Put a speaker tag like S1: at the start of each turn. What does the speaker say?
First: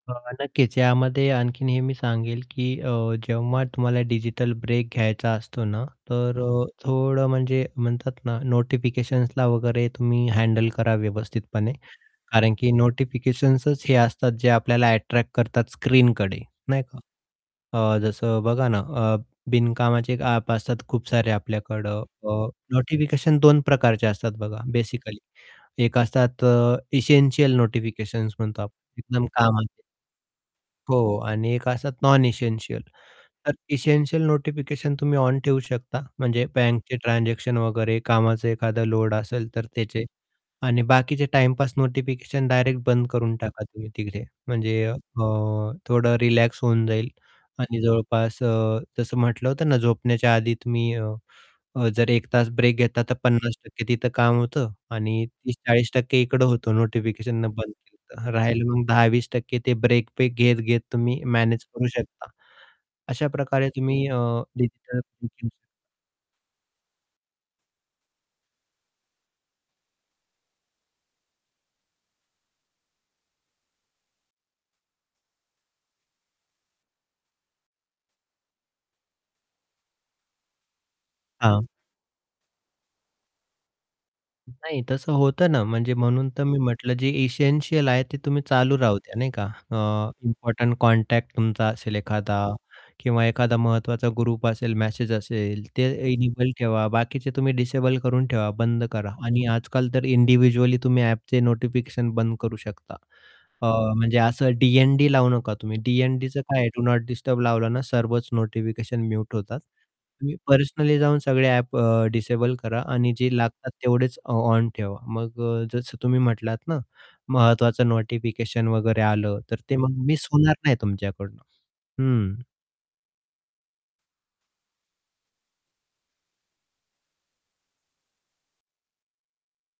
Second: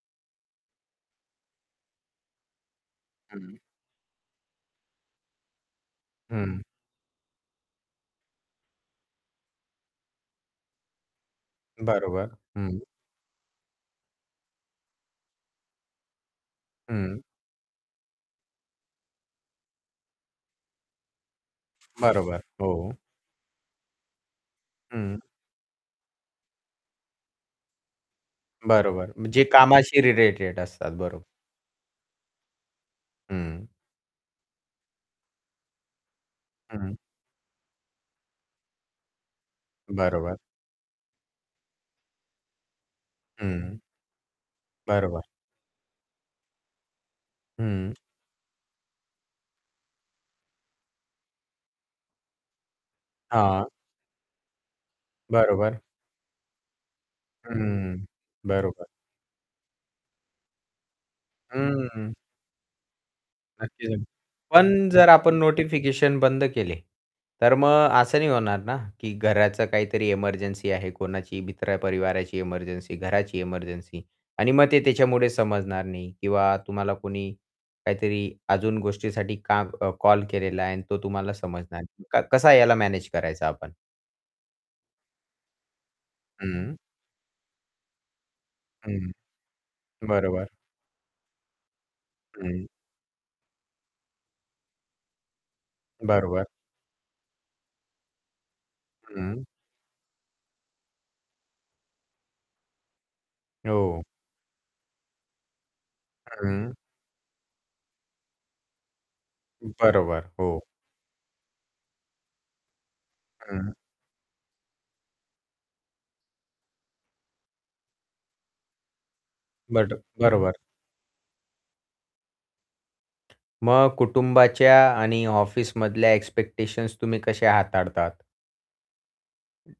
S1: अ, नक्कीच. यामध्ये आणखीन हे मी सांगेल की अ,
S2: हं.
S1: जेव्हा तुम्हाला डिजिटल ब्रेक घ्यायचा असतो ना, तर
S2: हं.
S1: अ, थोडं म्हणजे म्हणतात ना, नोटिफिकेशन्सला वगैरे तुम्ही हँडल करा व्यवस्थितपणे.
S2: बरोबर,
S1: कारण की,
S2: हं.
S1: नोटिफिकेशन्संच हे असतात, जे आपल्याला अट्रॅक्ट करतात स्क्रीनकडे, नाही का?
S2: हं.
S1: अ, जसं बघा ना अ, बिनकामाचे एक ॲप असतात खूप सारे आपल्याकडं.
S2: बरोबर,
S1: अ,
S2: हो.
S1: नोटिफिकेशन 2 प्रकारचे असतात बघा, बेसिकली.
S2: हं.
S1: एक असतात अ, इसेंशियल नोटिफिकेशन्स म्हणतो आपण
S2: बरोबर.
S1: एकदम
S2: म्हणजे
S1: कामाचे
S2: कामाशी रिलेटेड असतात,
S1: हो, हो
S2: बरोबर.
S1: आणि एक असतात नॉन इसेंशियल. तर
S2: हं.
S1: इसेंशियल नोटिफिकेशन तुम्ही ऑन ठेऊ शकता, म्हणजे
S2: हं.
S1: बँकचे ट्रान्झॅक्शन वगैरे, कामाचा एखादा लोड असेल तर त्याचे.
S2: बरोबर.
S1: आणि बाकीचे टाईमपास नोटिफिकेशन डायरेक्ट बंद करून टाका
S2: हं.
S1: तुम्ही तिकडे, म्हणजे अ,
S2: बरोबर.
S1: थोडं रिलॅक्स होऊन जाईल. आणि
S2: हं.
S1: जवळपास अ, जसं म्हटलं होतं ना झोपण्याच्या आधी तुम्ही अ, अ, जर 1 तास ब्रेक घेता, तर पन्नास
S2: हां.
S1: टक्के तिथं काम होतं आणि तीस
S2: बरोबर.
S1: चाळीस टक्के इकडं होतं नोटिफिकेशन बंद
S2: हं,
S1: केलं तर, राहिलं
S2: बरोबर.
S1: मग 10-20% ते ब्रेक पे घेत-घेत तुम्ही मॅनेज करू
S2: हं.
S1: शकता. अशाप्रकारे तुम्ही
S2: [unintelligible]
S1: अ,
S2: पण
S1: डिजिटल
S2: जर आपण
S1: [unintelligible]
S2: नोटिफिकेशन बंद केले, तर मग असं नाही होणार ना, की घराचं काहीतरी इमर्जन्सी आहे, कोणाची मित्र-परिवाराची इमर्जन्सी, घराची इमर्जन्सी आणि मग ते त्याच्यामुळे समजणार नाही किंवा तुम्हाला कोणी काहीतरी अजून गोष्टीसाठी काम अ, कॉल केलेला आहे आणि तो तुम्हाला
S1: हां.
S2: समजणार नाही. क कसं याला मॅनेज करायचं आपण?
S1: नाही, तसं होतं ना. म्हणजे म्हणून तर मी
S2: हं.
S1: म्हटलं, जे इसेंशियल आहे, ते तुम्ही चालू राहू
S2: हं,
S1: द्या, नाही का? अ,
S2: बरोबर.
S1: इम्पोर्टंट कॉन्टॅक्ट तुमचा असेल एखादा
S2: हं.
S1: किंवा एखादा महत्त्वाचा ग्रुप असेल, मॅसेज असेल, ते
S2: बरोबर.
S1: इनेबल ठेवा. बाकीचे तुम्ही डिसेबल करून ठेवा, बंद करा.
S2: हं.
S1: आणि आजकाल तर इंडिव्हिज्युअली तुम्ही ॲपचे नोटिफिकेशन बंद करू शकता. अ,
S2: हो.
S1: म्हणजे असं डी-एन-डी लावू नका तुम्ही. डी-एन-डीचं काय आहे,
S2: हं.
S1: डू नॉट डिस्टर्ब लावलं ना, सर्वच नोटिफिकेशन म्यूट होतात.
S2: बरोबर,
S1: तुम्ही
S2: हो.
S1: पर्सनली जाऊन सगळे ॲप अ, डिसेबल करा आणि जे
S2: हं.
S1: लागतात तेवढेच ऑ ऑन ठेवा. मग अ, जसं तुम्ही म्हटलात ना, महत्त्वाचं नोटिफिकेशन वगैरे आलं, तर ते
S2: बट
S1: मग मिस
S2: बरोबर.
S1: होणार नाही तुमच्याकडनं, हं.
S2: मग कुटुंबाच्या आणि ऑफिसमधल्या एक्स्पेक्टेशन्स तुम्ही कसे हाताळतात?